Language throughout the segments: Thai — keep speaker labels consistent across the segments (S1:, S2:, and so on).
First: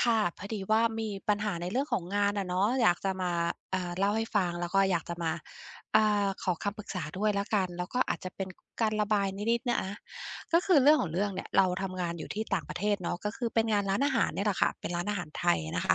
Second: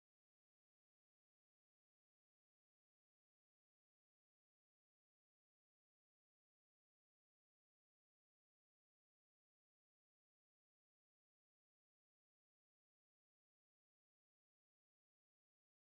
S1: ค่ะพอดีว่ามีปัญหาในเรื่องของงานอะเนาะอยากจะมาเอ่าเล่าให้ฟังแล้วก็อยากจะมาขอคำปรึกษาด้วยแล้วกันแล้วก็อาจจะเป็นการระบายนิดๆนะคะก็คือเรื่องของเรื่องเนี่ยเราทำงานอยู่ที่ต่างประเทศเนาะก็คือเป็นงานร้านอาหารเนี่ยแหละค่ะเป็นร้านอาหารไทยนะคะ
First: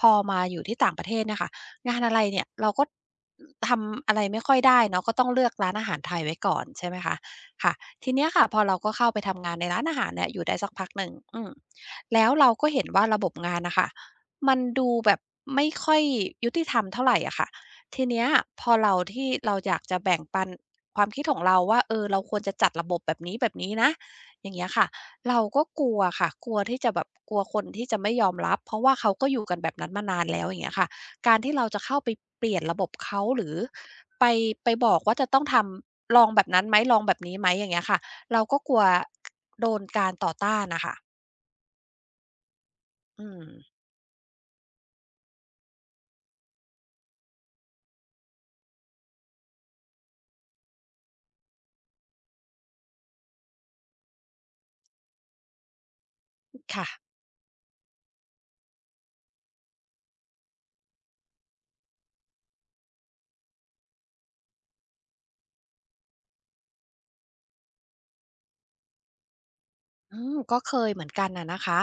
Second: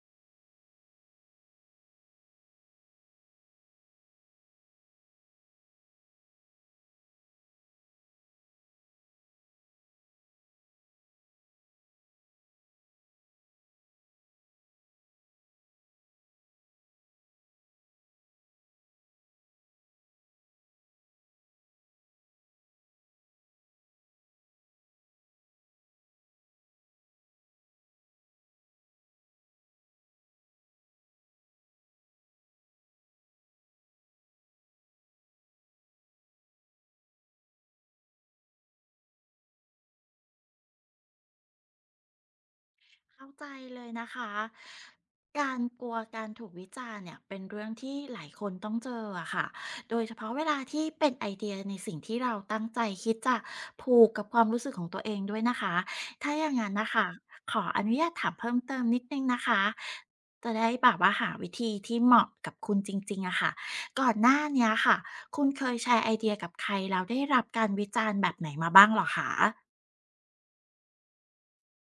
S1: พอมาอยู่ที่ต่างประเทศเนี่ยค่ะงานอะไรเนี่ยเราก็ทำอะไรไม่ค่อยได้เนาะก็ต้องเลือกร้านอาหารไทยไว้ก่อนใช่ไหมคะค่ะทีเนี้ยค่ะพอเราก็เข้าไปทำงานในร้านอาหารเนี่ยอยู่ได้สักพักหนึ่งแล้วเราก็เห็นว่าระบบงานนะคะมันดูแบบไม่ค่อยยุติธรรมเท่าไหรอะค่ะทีเนี้ยพอเราที่เราอยากจะแบ่งปันความคิดของเราว่าเออเราควรจะจัดระบบแบบนี้แบบนี้นะอย่างเงี้ยค่ะเราก็กลัวค่ะกลัวที่จะแบบกลัวคนที่จะไม่ยอมรับเพราะว่าเขาก็อยู่กันแบบนั้นมานานแล้วอย่างเงี้ยค่ะการที่เราจะเข้าไปเปลี่ยนระบบเขาหรือไปไปบอกว่าจะต้องทำลองแบบนั้นไหมลองแบบนี้ไหมอย่างเงี้ยค่ะเราก็กลัวโดนการต่อต้านน่ะค่ะอื
S2: เข้าใจ
S1: ม
S2: เลยนะคะการกลัวการถูกวิจารณ์เนี่ยเป็นเรื่องที่หลายคนต้องเจออะค่ะโดยเฉพาะเวลาที่เป็นไอเดียในสิ่งที่เราตั้งใจคิดจะผูกกับความรู้สึกของตัวเองด้วยนะคะถ้าอย่างนั้น
S1: ค่ะ
S2: นะคะขออนุญาตถามเพิ่มเติมนิดนึงนะคะจะได้แบบว่าหาวิธีที่เหมาะกับคุณจริงๆอะค่ะก่อนหน้าเนี้ยค่ะคุณเคยแชร์ไอเดียกับใครแล้วได้รับการวิจารณ์แบบไหนมาบ้างเหรอคะ
S1: อืมก็เคยเหมือนกันน่ะนะคะ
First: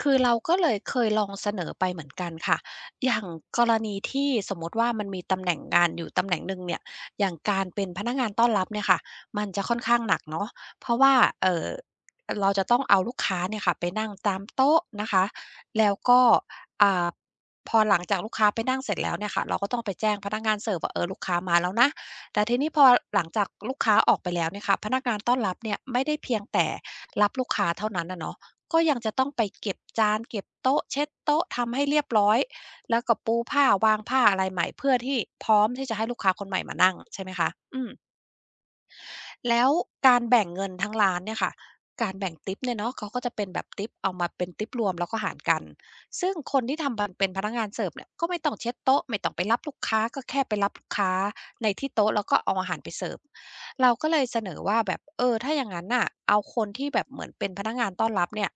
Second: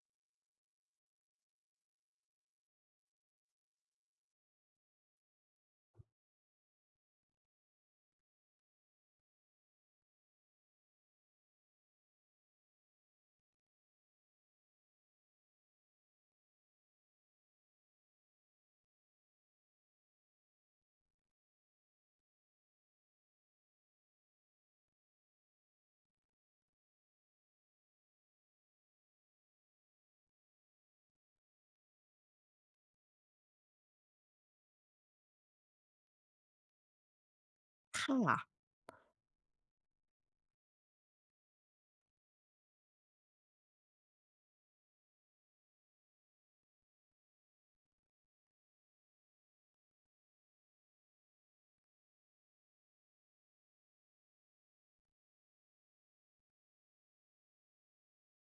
S1: คือเราก็เลยเคยลองเสนอไปเหมือนกันค่ะอย่างกรณีที่สมมติว่ามันมีตำแหน่งงานอยู่ตำแหน่งหนึ่งเนี่ยอย่างการเป็นพนักงานต้อนรับเนี่ยค่ะมันจะค่อนข้างหนักเนาะเพราะว่าเอ่อเราจะต้องเอาลูกค้าเนี่ยค่ะไปนั่งตามโต๊ะนะคะแล้วก็อ่าพอหลังจากลูกค้าไปนั่งเสร็จแล้วเนี่ยค่ะเราก็ต้องไปแจ้งพนักงานเสิร์ฟว่าเออลูกค้ามาแล้วนะแต่ทีนี้พอหลังจากลูกค้าออกไปแล้วเนี่ยค่ะพนักงานต้อนรับเนี่ยไม่ได้เพียงแต่ รับลูกค้าเท่านั้นนะเนาะก็ยังจะต้องไปเก็บจานเก็บโต๊ะเช็ดโต๊ะทำให้เรียบร้อย แล้วก็ปูผ้าวางผ้าอะไรใหม่เพื่อที่พร้อมที่จะให้ลูกค้าคนใหม่มานั่งใช่ไหมคะอืม
S2: ค่ะ
S1: แล้วการแบ่งเงินทั้งร้านเนี่ยค่ะการแบ่งทิปเนี่ยเนาะเขาก็จะเป็นแบบทิปเอามาเป็นทิปรวมแล้วก็หารกันซึ่งคนที่ทำบันเป็นพนักงานเสิร์ฟเนี่ยก็ไม่ต้องเช็ดโต๊ะไม่ต้องไปรับลูกค้าก็แค่ไปรับลูกค้าในที่โต๊ะแล้วก็เอาอาหารไปเสิร์ฟเราก็เลยเสนอว่าแบบเออถ้าอย่างนั้นน่ะเอาคนที่แบบเหมือนเป็นพนักงานต้อนรับเนี่ย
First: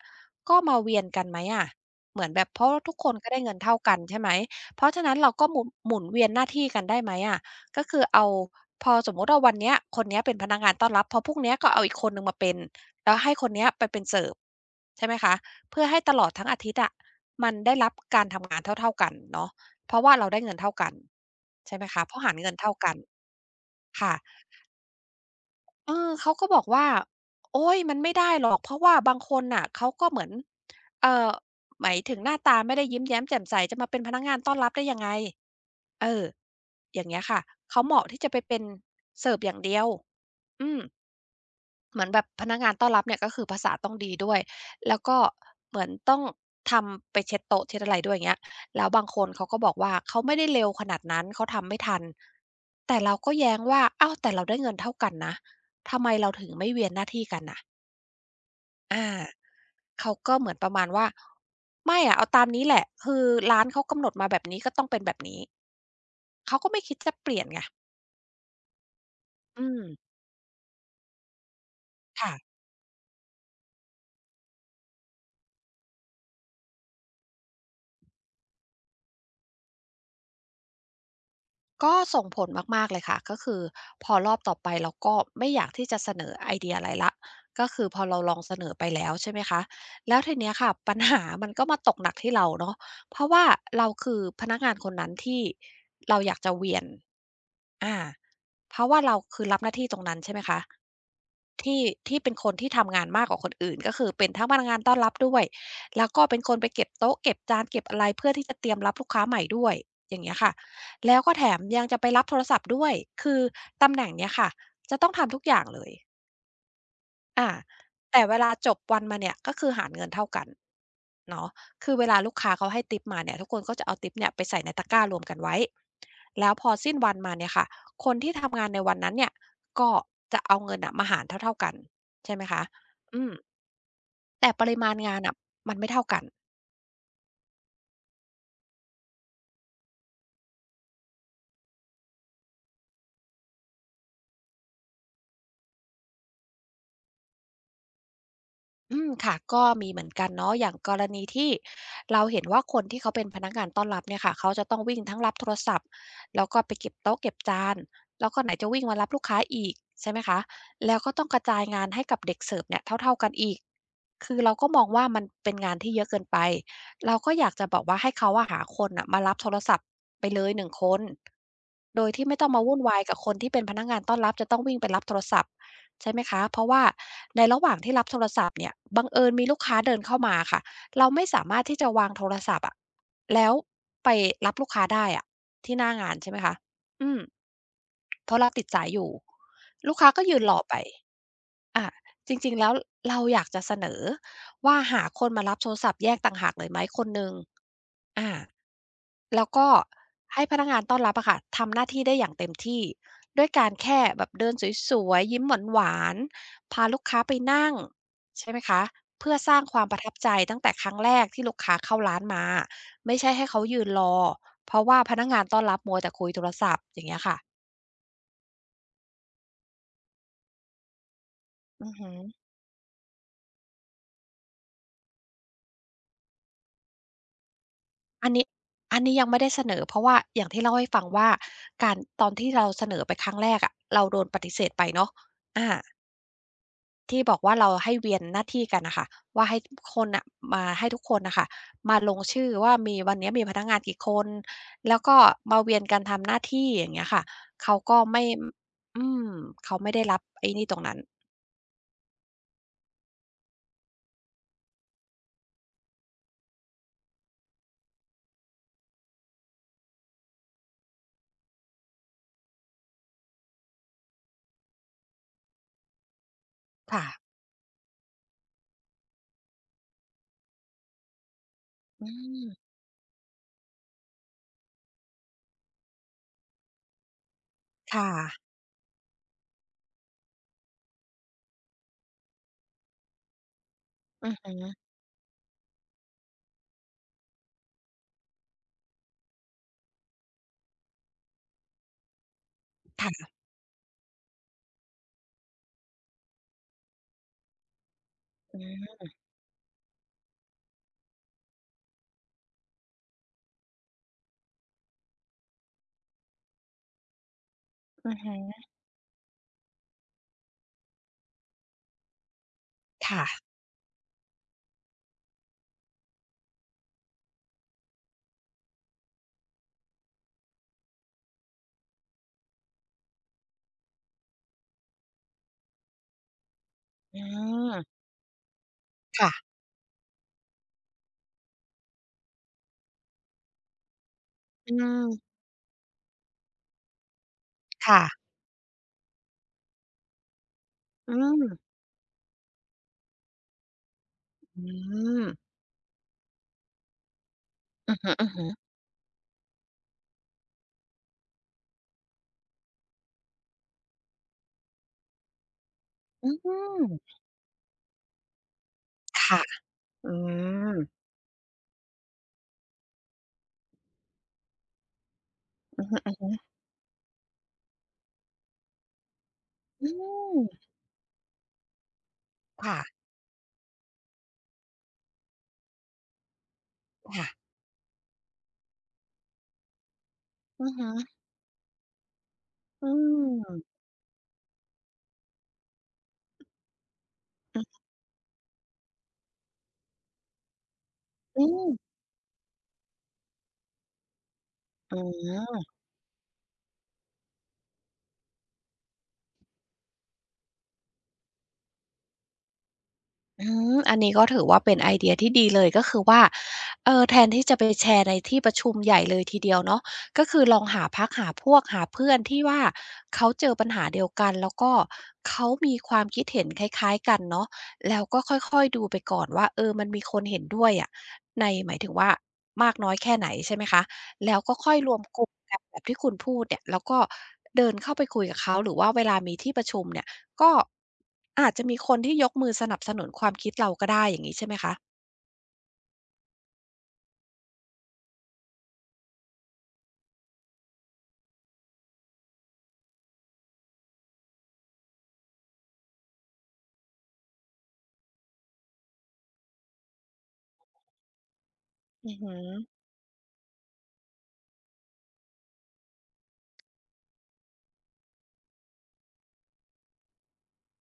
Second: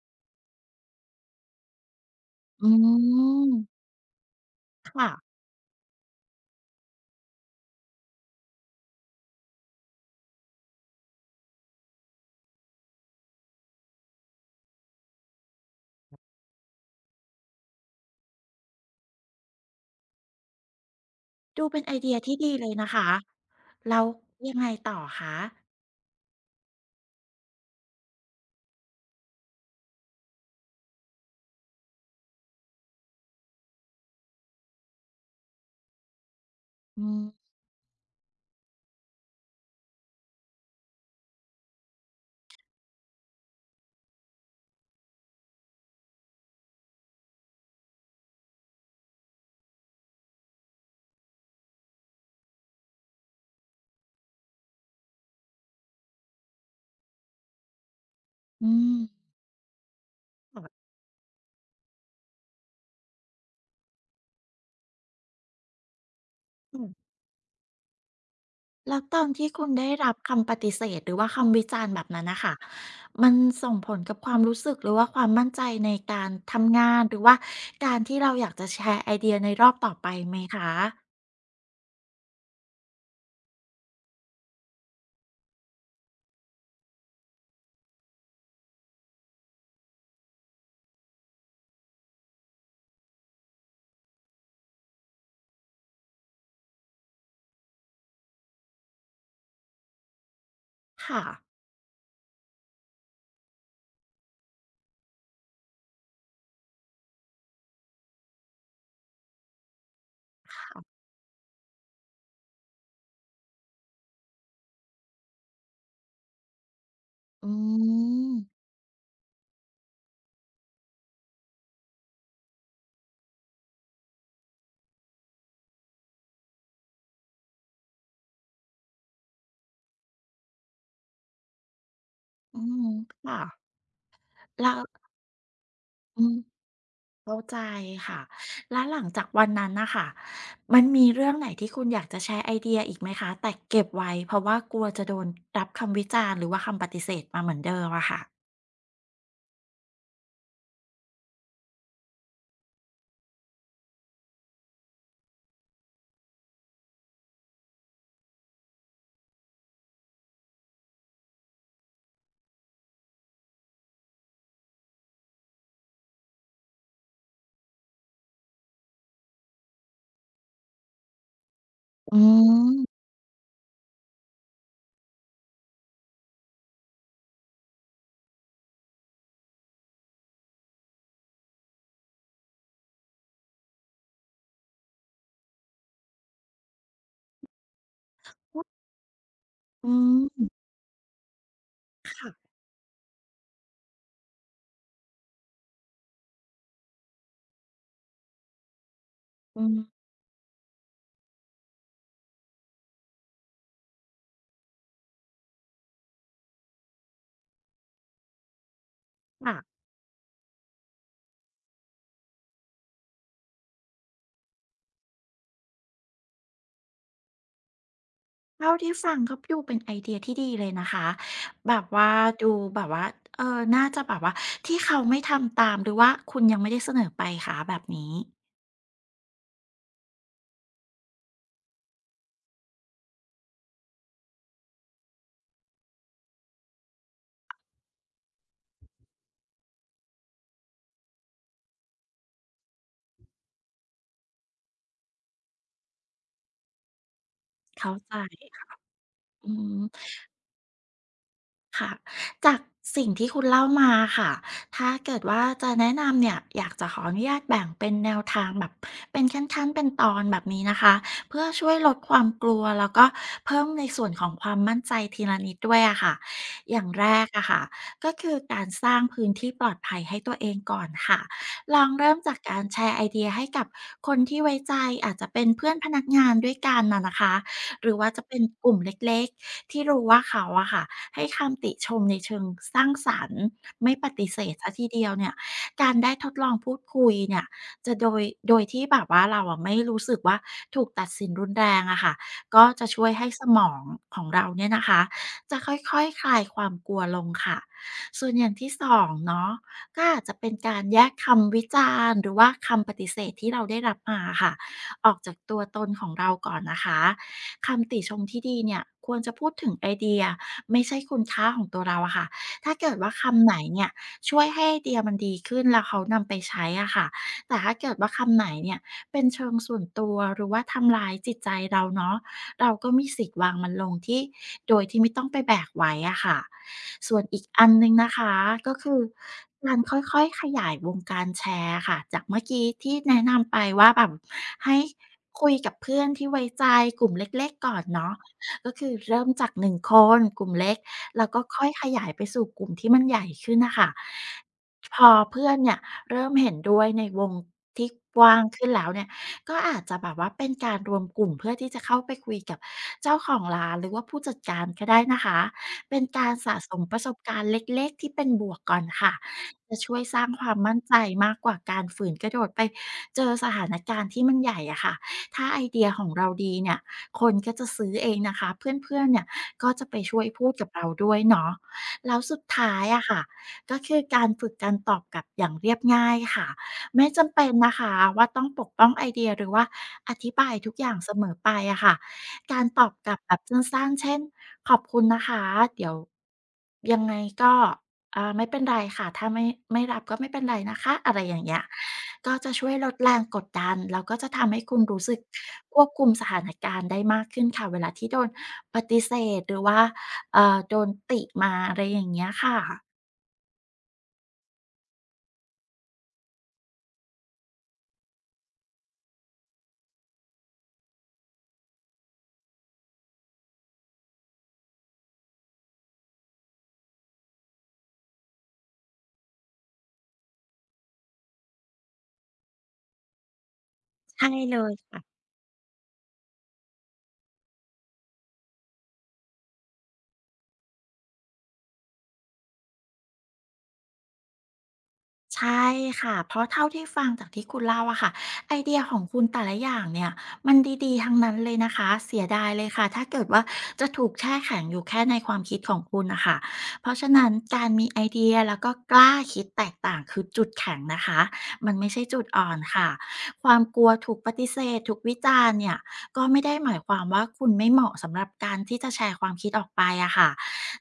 S1: ก็มาเวียนกันไหมอะเหมือนแบบเพ
S2: อื
S1: ราะทุกคนก็ได้เงินเท่า
S2: ม
S1: กันใช่ไหมเพราะฉะ
S2: ค่ะ
S1: นั้นเราก็หมุนเวียนหน้าที่กันได้ไหมอะ ก็คือเอาพอสมมุติว่าวันเนี้ยคนเนี้ยเป็นพนักงานต้อนรับพอพรุ่งเนี้ยก็เอาอีกคนหนึ่งมาเป็นแล้วให้คนเนี้ยไปเป็นเสิร์ฟใช่ไหมคะเพื่อให้ตลอดทั้งอาทิตย์อะมันได้รับการทำงานเท่าๆกันเนาะเพราะว่าเราได้เงินเท่ากัน
S2: ดู
S1: ใช่
S2: เป็น
S1: ไหม
S2: ไอ
S1: คะ
S2: เดี
S1: เพ
S2: ย
S1: ราะหา
S2: ที่
S1: ร
S2: ดี
S1: เงิน
S2: เล
S1: เท่า
S2: ยนะ
S1: กัน
S2: คะแล้ว
S1: ค่ะ
S2: ยังไงต่อคะ
S1: เออเขาก็บอกว่าโอ๊ยมันไม่ได้หรอกเพราะว่าบางคนน่ะเขาก็เหมือนเอ่อหมายถึงหน้าตาไม่ได้ยิ้มแย้มแจ่มใสจะมาเป็นพนักงานต้อนรับได้ยังไงเอออ
S2: อื
S1: ย่างเงี้ยค่ะ
S2: ม
S1: เขาเหมาะที่จะไปเป็นเสิร์ฟอย่างเดียวอืม เหมือนแบบพนักงานต้อนรับเนี่ยก็คือภาษาต้องดีด้วยแล้วก็เหมือนต้องทำไปเช็ดโต๊ะเช็ดอะไรด้วยอย่างเงี้ยแล้วบางคนเขาก็บอกว่าเขาไม่ได้เร็วขนาดนั้นเขาทำไม่ทันแต่เราก็แย้งว่าอ้าวแต่เราได้เงินเท่ากันนะทำไมเราถึงไม่เวียนหน้าที่กันน่ะ
S2: อืม
S1: อาเขาก็เหมือนประมา
S2: ค่ะ
S1: ณว่าไม่อะเอาตามนี้แหละคือร้านเขากำหนดมาแบบนี้ก็ต้องเป็นแบบนี้เขาก็
S2: อื
S1: ไม่
S2: ม
S1: คิดจะเปลี่ยนไง
S2: แล้วตอนที่คุ
S1: อื
S2: ณ
S1: ม
S2: ได้รับคำปฏิเสธหรือว่าคำวิจารณ์แบบนั้น
S1: ค่ะ
S2: นะคะ มันส่งผลกับความรู้สึกหรือว่าความมั่นใจในการทำงานหรือว่าการที่เราอยากจะแชร์ไอเดียในรอบต่อไปไหมคะ
S1: ก็ส่งผลมากๆเลยค่ะก็คือพอรอบต่อไปเราก็ไม่อยากที่จะเสนอไอเดียอะไรละก็คือพอเราลองเสนอไปแล้วใช่ไหมคะแล้วทีเนี้ยค่ะ ปัญหามันก็มาตกหนักที่เราเนาะเพราะว่าเราคือพนักงานคนนั้นที่จะเวียน อาเพราะว่าเราคือรับหน้าที่ตรงนั้นใช่ไหมคะ
S2: ค่ะ
S1: ที่ที่เป็นคนที่ทำงานมากกว่าคนอื่นก็คือเป็นทั้งพนักงานต้อนรับด้วยแล้วก็เป็นคนไปเก็บโต๊ะเก็บจานเก็บอะไรเพื่อที่จะเตรียมรับลูกค้าใหม่ด้วยอย่างเงี้ยค่ะ
S2: ค่ะ
S1: แล้วก็แถมยังจะไปรับโทรศัพท์ด้วยคือตำแหน่งเนี้ยค่ะจะต้องทำทุกอย่างเลย
S2: อื
S1: อาแต่เวลา
S2: ม
S1: จบวันมาเนี่ยก็คือหารเงินเท่ากันเนาะคือเวลาลูกค้าเขาให้ทิปมาเนี่ยทุกคนก็จะเอาทิปเนี่ยไปใส่ในตะกร้ารวมกันไว้แล้วพอสิ้นวันมาเนี่ยค่ะคนที่ทำงานในวันนั้นเนี่ยก็จะเอาเงินน่ะมาหารเท่าๆกันใช่ไหม
S2: อื
S1: คะ
S2: ม
S1: อืม
S2: ค่ะ
S1: แต่ป
S2: แล้
S1: ริ
S2: ว
S1: มาณงานน่ะมันไม่เท่ากั
S2: อื
S1: น
S2: ม เข้าใจค่ะแล้วหลังจากวันนั้นนะค่ะ มันมีเรื่องไหนที่คุณอยากจะแชร์ไอเดียอีกไหมคะแต่เก็บไว้เพราะว่ากลัวจะโดนรับคำวิจารณ์หรือว่าคำปฏิเสธมาเหมือนเดิมอะค่ะ
S1: อืมค่ะก็มีเหมือนกันเนาะอย่างกรณีที่เราเห็นว่าคนที่เขาเป็นพนักงานต้อนรับเนี่ยค่ะเขาจะต้องวิ่งทั้งรับโทรศัพท์แล้วก็ไปเก็บโต๊ะเก็บจานแล้วก็ไหนจะวิ่งมารับลูกค้าอีกใช่ไหมคะแล้วก็ต้องกระจายงานให้กับเด็กเสิร์ฟเนี่ยเท่าๆกันอีกคือเราก็มองว่ามันเป็นงานที่เยอะเกินไปเราก็อยากจะบอกว่าให้เขาอะหาคนน่ะมารับโทรศัพท์ไปเลยหนึ่งคนโดย
S2: อื
S1: ที่ไม่ต้องมา
S2: ม
S1: วุ่นวายกับคนที่เป็นพนักงานต้อนรับจะต้องวิ่งไปรับโทรศัพท์ ใช่ไหมคะเพราะว่าในระหว่างที่รับโทรศัพท์เนี่ยบังเอิญมีลูกค้าเดินเข้ามาค่ะเราไม่สามารถที่จะวางโทรศัพท์อะแล้วไปรับลูกค้าได้อะที่หน้างานใช่ไหมคะอืมเพราะเราติดสายอยู่
S2: อื
S1: ลูกค้า
S2: ม
S1: ก็ยืนรอไปอาจริงๆแล้วเราอยากจะเสนอว่าหาคนมารับโทรศัพท์แยกต่างหากเลยไหมคนหนึ่ง อาแล้ว
S2: อื
S1: ก็
S2: ม
S1: ให้พนักงานต้อนรับอะค่ะทำหน้าที่ได้อย่างเต็มที่ด้วยการแค่แบบเดินสวยๆยิ้มหวานๆพาลูกค้าไปนั่งใช่ไหมคะเพื่อสร้างค
S2: ค่ะ
S1: วามประทับใจตั้งแต่ครั้งแรกที่ลูกค้าเข้าร้านมาไม่ใช่ให้เขายืนรอเพราะว่าพนักงานต้อนรับมัวแต่คุยโทรศัพท์อย่างเงี้ยค่ะ
S2: เท่าที่ฟังก็ดูเป็นไอเดียที่ดีเลยนะคะแบบ
S1: อือ
S2: ว่า
S1: ฮึ
S2: ดูแบบว่าเออน่าจะแบบว่าที่เขาไม่ทำตามหรือว่าคุณยังไม่ได้เสนอไปคะแบบนี้
S1: อันนี้อันนี้ยังไม่ได้เสนอเพราะว่าอย่างที่เล่าให้ฟังว่าการตอนที่เราเสนอไปครั้งแรกอะเราโดนปฏิเสธไปเนาะอา ที่บอกว่าเราให้เวียนหน้าที่กันน่ะค่ะว่าให้ทุกคนน่ะมาให้ทุกคนน่ะค่ะมาลงชื่อว่ามีวันเนี้ยมีพนักงานกี่คนแล้วก็มาเวียนกันทำหน้าที่อย่างเงี้ยค่ะเขา
S2: เข้า
S1: ก็
S2: ใ
S1: ไม่
S2: จ
S1: อืม
S2: อืม
S1: เขาไม่ได้รับไอ้นี่ตรงนั้น
S2: ค่ะจากสิ่งที่คุณเล่ามาค่ะ ถ้าเกิดว่าจะแนะนำเนี่ยอยากจะขออนุญาตแบ่งเป็นแนวทางแบบเป็นขั้นๆเป็นตอนแบบนี้นะคะเพื่อช่วยลดความกลัวแล้วก็เพิ่มในส่วนของความมั่นใจทีละนิดด้วยอะค่ะอย่าง
S1: ค่ะ
S2: แรกอะค่ะก็คือการสร้างพื้นที่ปลอดภัยให้ตัวเองก่อนค่ะลอง
S1: อื
S2: เริ่มจากการ
S1: ม
S2: แชร์ไอเดียให้กับคนที่ไว้ใจอาจจะเป็นเพื่อนพนักงานด้วยกันนะนะคะหรือว่า
S1: ค่ะ
S2: จะเป็นกลุ่มเล็กๆที่รู้ว่าเขาอะค่ะ ให้คำติชมในเชิงสร้างสรรค์ไม่ปฏิ
S1: อือ
S2: เสธ
S1: ฮึ
S2: เสียทีเดียวเนี่ยการได้ทดลองพูดคุยเนี่ยจะโดยโดยที่แบบว่าเราอะไม่รู้สึกว่าถูกตัดสินรุนแรงอะค่ะก็จะช่วยให้
S1: ค่ะ
S2: สมองของเราเนี่ยนะคะจะค่อยๆคลายความกลัวลงค่ะส่วนอย่าง
S1: อื
S2: ที่
S1: ม
S2: 2เนาะก็อาจจะเป็นการแยกคำวิจารณ์หรือว่าคำปฏิเสธที่เราได้รับมาอะค่ะออกจากตัวตนของเราก่อนนะคะคำติช
S1: อือ
S2: มที่ดี
S1: ฮึ
S2: เนี่ยควรจะพูดถึงไอเดีย ไม่ใช่คุณค่าของตัวเราอะค่ะถ้าเกิดว่า
S1: ค่ะ
S2: คำไหนเนี่ยช่วยให้ไอเดียมันดีขึ้นแล้วเขานำไปใช้อะค่ะแต่ถ้าเกิดว่าคำไหนเนี่ยเป็นเชิงส่วนตัวหรือว่าทำลายจิตใจเราเนาะเราก็มีสิทธิ์วางมันลงที่โดยที่ไม่ต้องไปแบกไว้อะค่ะส่
S1: อื
S2: วนอีกอันหนึ่ง
S1: ม
S2: นะคะก็คือ
S1: ค่ะ
S2: การค่อยๆขยายวงการแชร์ค่ะจากเมื่อกี้ที่แนะนำไปว่าแบบ
S1: อื
S2: ให้
S1: ม
S2: คุยกับเพื่อนที่ไว้ใจกลุ่มเล็กๆก่อน
S1: ค่ะ
S2: เนาะ ก็คือเริ่มจากหนึ่งคนกลุ่มเล็ก
S1: อื
S2: แล้วก็ค่อ
S1: ม
S2: ยขยายไปสู่กลุ่มที่มันใหญ่ขึ้นน่ะค่ะ
S1: อื
S2: พอเพื่
S1: ม
S2: อนเนี่ยเริ่มเห็นด้วยในวงที่
S1: อือ
S2: กว้าง
S1: ฮึๆ
S2: ขึ้นแล้วเนี่ยก็อาจจะแบบว่าเป็นการรวมกลุ่มเพื่อที่จะเข้าไปคุยกับเจ้าของร้านหรือว่าผู้จัดการก็ได้นะคะเป็นกา
S1: อื
S2: รสะสมประสบ
S1: ม
S2: การณ์เล็กๆที่เป็นบวกก่อนค่ะ
S1: ค่ะ
S2: จะช่วย
S1: อื
S2: สร้างความมั่
S1: ม
S2: นใจมากกว่าการฝืนกระโดดไปเจอสถานการณ์ที่มันใหญ่อะค่ะถ้าไอเดี
S1: อือ
S2: ย
S1: ฮ
S2: ของเรา
S1: ึ
S2: ดีเนี่ย คนก็จะซื้อเองนะคะเพื่อนๆเนี่ยก็
S1: ๆ
S2: จะ
S1: อื
S2: ไปช่วย
S1: ม
S2: พูดกับเราด้วยเนาะแล้วสุดท้า
S1: ค่ะ
S2: ยอะค่ะก็คือการฝึกการตอบกลับอย่างเรียบง่ายค่ะไม่
S1: ค่ะ
S2: จำเป็นนะคะว่าต้องปกป้องไอเดียหรือว่าอธิบาย
S1: อื
S2: ทุ
S1: อ
S2: กอ
S1: ฮึ
S2: ย่างเสมอไปอะค่ะการตอ
S1: อื
S2: บกลับแบบสั
S1: ม
S2: ้นๆเช่นขอบคุณนะคะเดี๋ยวยังไงก็
S1: อือ
S2: ไม่เป็นไรค่ะถ้าไม่ไม่รับก็ไม่เป็นไรนะคะอะไรอ
S1: อื
S2: ย่างเงี้ย
S1: ม
S2: ก็จะช่วยลดแรงกดดันแล้วก็จะทำให้คุณ
S1: อ๋
S2: รู้สึก
S1: อ
S2: ควบคุมสถานการณ์ได้มากขึ้นค่ะเวลาที่โดนปฏิเสธหรือว่าโดนติมาอะไรอย่างเงี้ยค่ะ
S1: อืมอันนี้ก็ถือว่าเป็นไอเดียที่ดีเลยก็คือว่าเออแทนที่จะไปแชร์ในที่ประชุมใหญ่เลยทีเดียวเนาะก็คือลองหาพรรคหาพวกหาเพื่อนที่ว่าเขาเจอปัญหาเดียวกันแล้วก็เขามีความคิดเห็นคล้ายๆกันเนาะแล้วก็ค่อยๆดูไปก่อนว่าเออมันมีคนเห็นด้วยอะในหมายถึงว่ามากน้อยแค่ไหนใช่ไหมคะ
S2: ใช่
S1: แล้วก็
S2: เล
S1: ค่
S2: ย
S1: อยรว
S2: ค่ะ
S1: มกลุ่มกันแบบที่คุณพูดเนี่ยแล้วก็เดินเข้าไปคุยกับเขาหรือว่าเวลามีที่ประชุมเนี่ย ก็อาจจะมีคนที่ยกมือสนับสนุนความคิดเราก็ได้อย่างนี้ใช่ไหมคะ
S2: ใช่ค่ะ เพราะเท่าที่ฟังจากที่คุณเล่าอะค่ะไอเดียของคุณแต่ละอย่างเนี่ยมันดีๆทั้งนั้นเลยนะคะเสียดายเลยค่ะถ้าเกิดว่าจะถูกแช่แข็งอยู่แค่ในความคิดของคุณนะคะเพราะฉะนั้นการมีไอเดียแล้วก็กล้าคิดแตกต่างคือจุดแข็งนะคะมันไม่ใช่
S1: อือ
S2: จุด
S1: ฮึ
S2: อ่อนค่ะความกลัวถูกปฏิเสธถูกวิจารณ์เนี่ยก็ไม่ได้หมายความว่าคุณไม่เหมาะสำหรับการที่จะแชร์ความคิดออกไปอะค่ะ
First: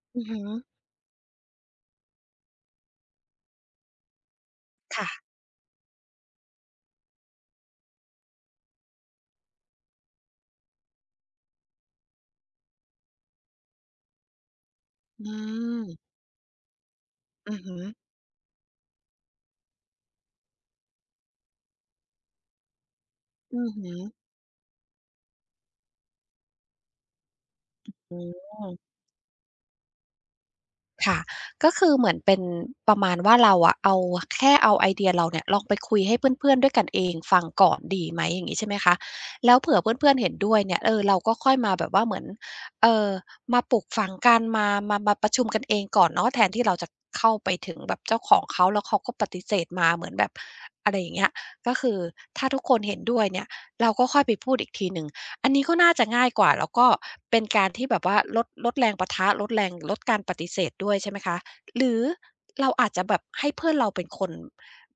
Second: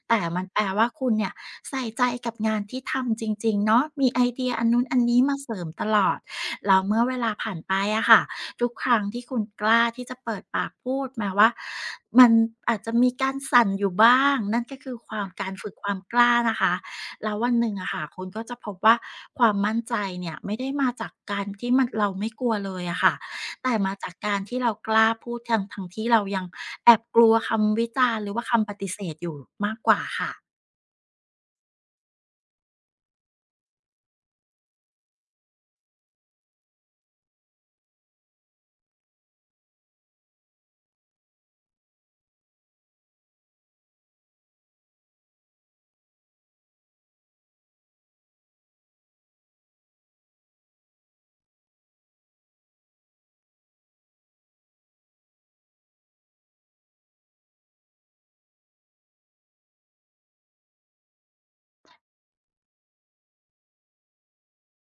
S2: แต่
S1: อือฮึ
S2: มันแปลว่าคุณเนี่ยใส่ใจกับงานที่ทำจริงๆเนาะมีไอเดียอันนู้นอันนี้
S1: ค่ะ
S2: มาเสริมตลอดแล้วเมื่อเวลาผ่านไปอะค่ะทุกครั้งที่คุณกล้าที่จะเปิดปากพูดแม้ว่ามันอาจจะมีการสั่นอยู่บ้างนั่นก็คือควา
S1: อื
S2: มการฝึกความ
S1: ม
S2: กล้านะคะแล้ววัน
S1: อือ
S2: หนึ่ง
S1: ฮึ
S2: อะค่ะคุณก็จะพบว่าความมั่นใจเนี่ยไม่ได้มาจากการที่มันเราไม่กลัวเลยอะค่ะ
S1: อือ
S2: แต่
S1: ฮึ
S2: มาจากการที่เรากล้าพูดทั้งที่เรายังแอบกลัวคำวิจา
S1: อื
S2: รณ์หรือว่าคำปฏิ
S1: ม
S2: เสธอยู่มากกว่าค่ะ
S1: ค่ะก็คือเหมือนเป็นประมาณว่าเราอะเอาแค่เอาไอเดียเราเนี่ยลองไปคุยให้เพื่อนๆด้วยกันเองฟังก่อนดีไหมอย่างงี้ใช่ไหมคะแล้วเผื่อเพื่อนๆเห็นด้วยเนี่ยเออเราก็ค่อยมาแบบว่าเหมือนเอ่อมาปลูกฝังกันมาประชุมกันเองก่อนเนาะแทนที่เราจะเข้าไปถึงแบบเจ้าของเขาแล้วเขาก็ปฏิเสธมาเหมือนแบบอะไรอย่างเงี้ยก็คือถ้าทุกคนเห็นด้วยเนี่ยเราก็ค่อยไปพูดอีกทีหนึ่ง อันนี้ก็น่าจะง่ายกว่าแล้วก็เป็นการที่แบบว่าลดแรงปะทะลดการปฏิเสธด้วยใช่ไหมคะหรือเราอาจจะแบบให้เพื่อนเราเป็นคน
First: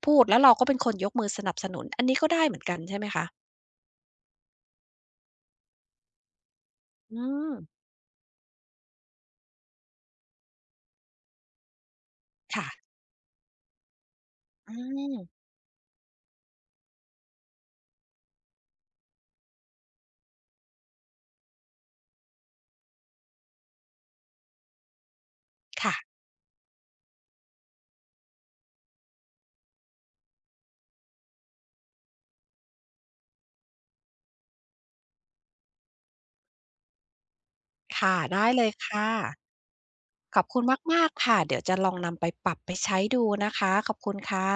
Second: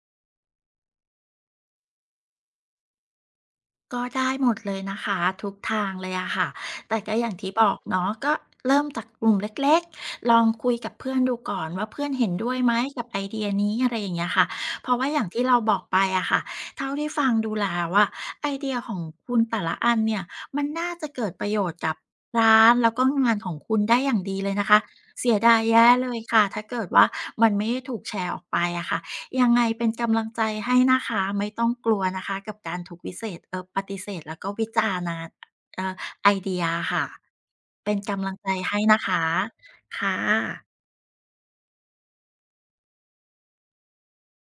S1: พูดแล้วเราก็เป็นคนยกมือสนับสนุนอันนี้ก็ได้เหมือนกันใช่ไหมคะ
S2: ก็ได้หมดเลยนะคะทุกทางเลยอะค่ะแต่ก็
S1: อื
S2: อย่างที่
S1: ม
S2: บอกเนาะก็เริ่มจากกลุ่มเล็กๆลองคุยกับเพื่อนดูก่อนว่าเพื่อนเห็นด้วย
S1: ค่ะ
S2: ไหมกับไอเดียนี้อะไรอย่างเงี้ยค่ะ
S1: อื
S2: เพราะว่าอย่างที่
S1: ม
S2: เราบอกไปอะค่ะเท่าที่ฟังดูแล้วอะไอเดียของคุณแต่ละอันเนี่ยมันน่าจะเกิดประโยชน์กับร้านแล้วก็งานของคุณได้อย่างดีเลยนะคะเสียดายแย่เล
S1: ค่ะ
S2: ยค่ะถ้าเกิดว่ามันไม่ได้ถูกแชร์ออกไปอะค่ะ ยังไงเป็นกำลังใจให้นะคะไม่ต้องกลัวนะคะกับการถูกวิเศษเออปฏิเสธแล้วก็วิจารณาเออไอเดียค่ะเป็น
S1: ค่ะ
S2: กำลัง
S1: ได้
S2: ใจ
S1: เลย
S2: ให้นะ
S1: ค่ะ
S2: คะค่ะ
S1: ขอบคุณมากๆค่ะเดี๋ยวจะลองนำไปปรับไปใช้ดูนะคะขอบคุณค่ะ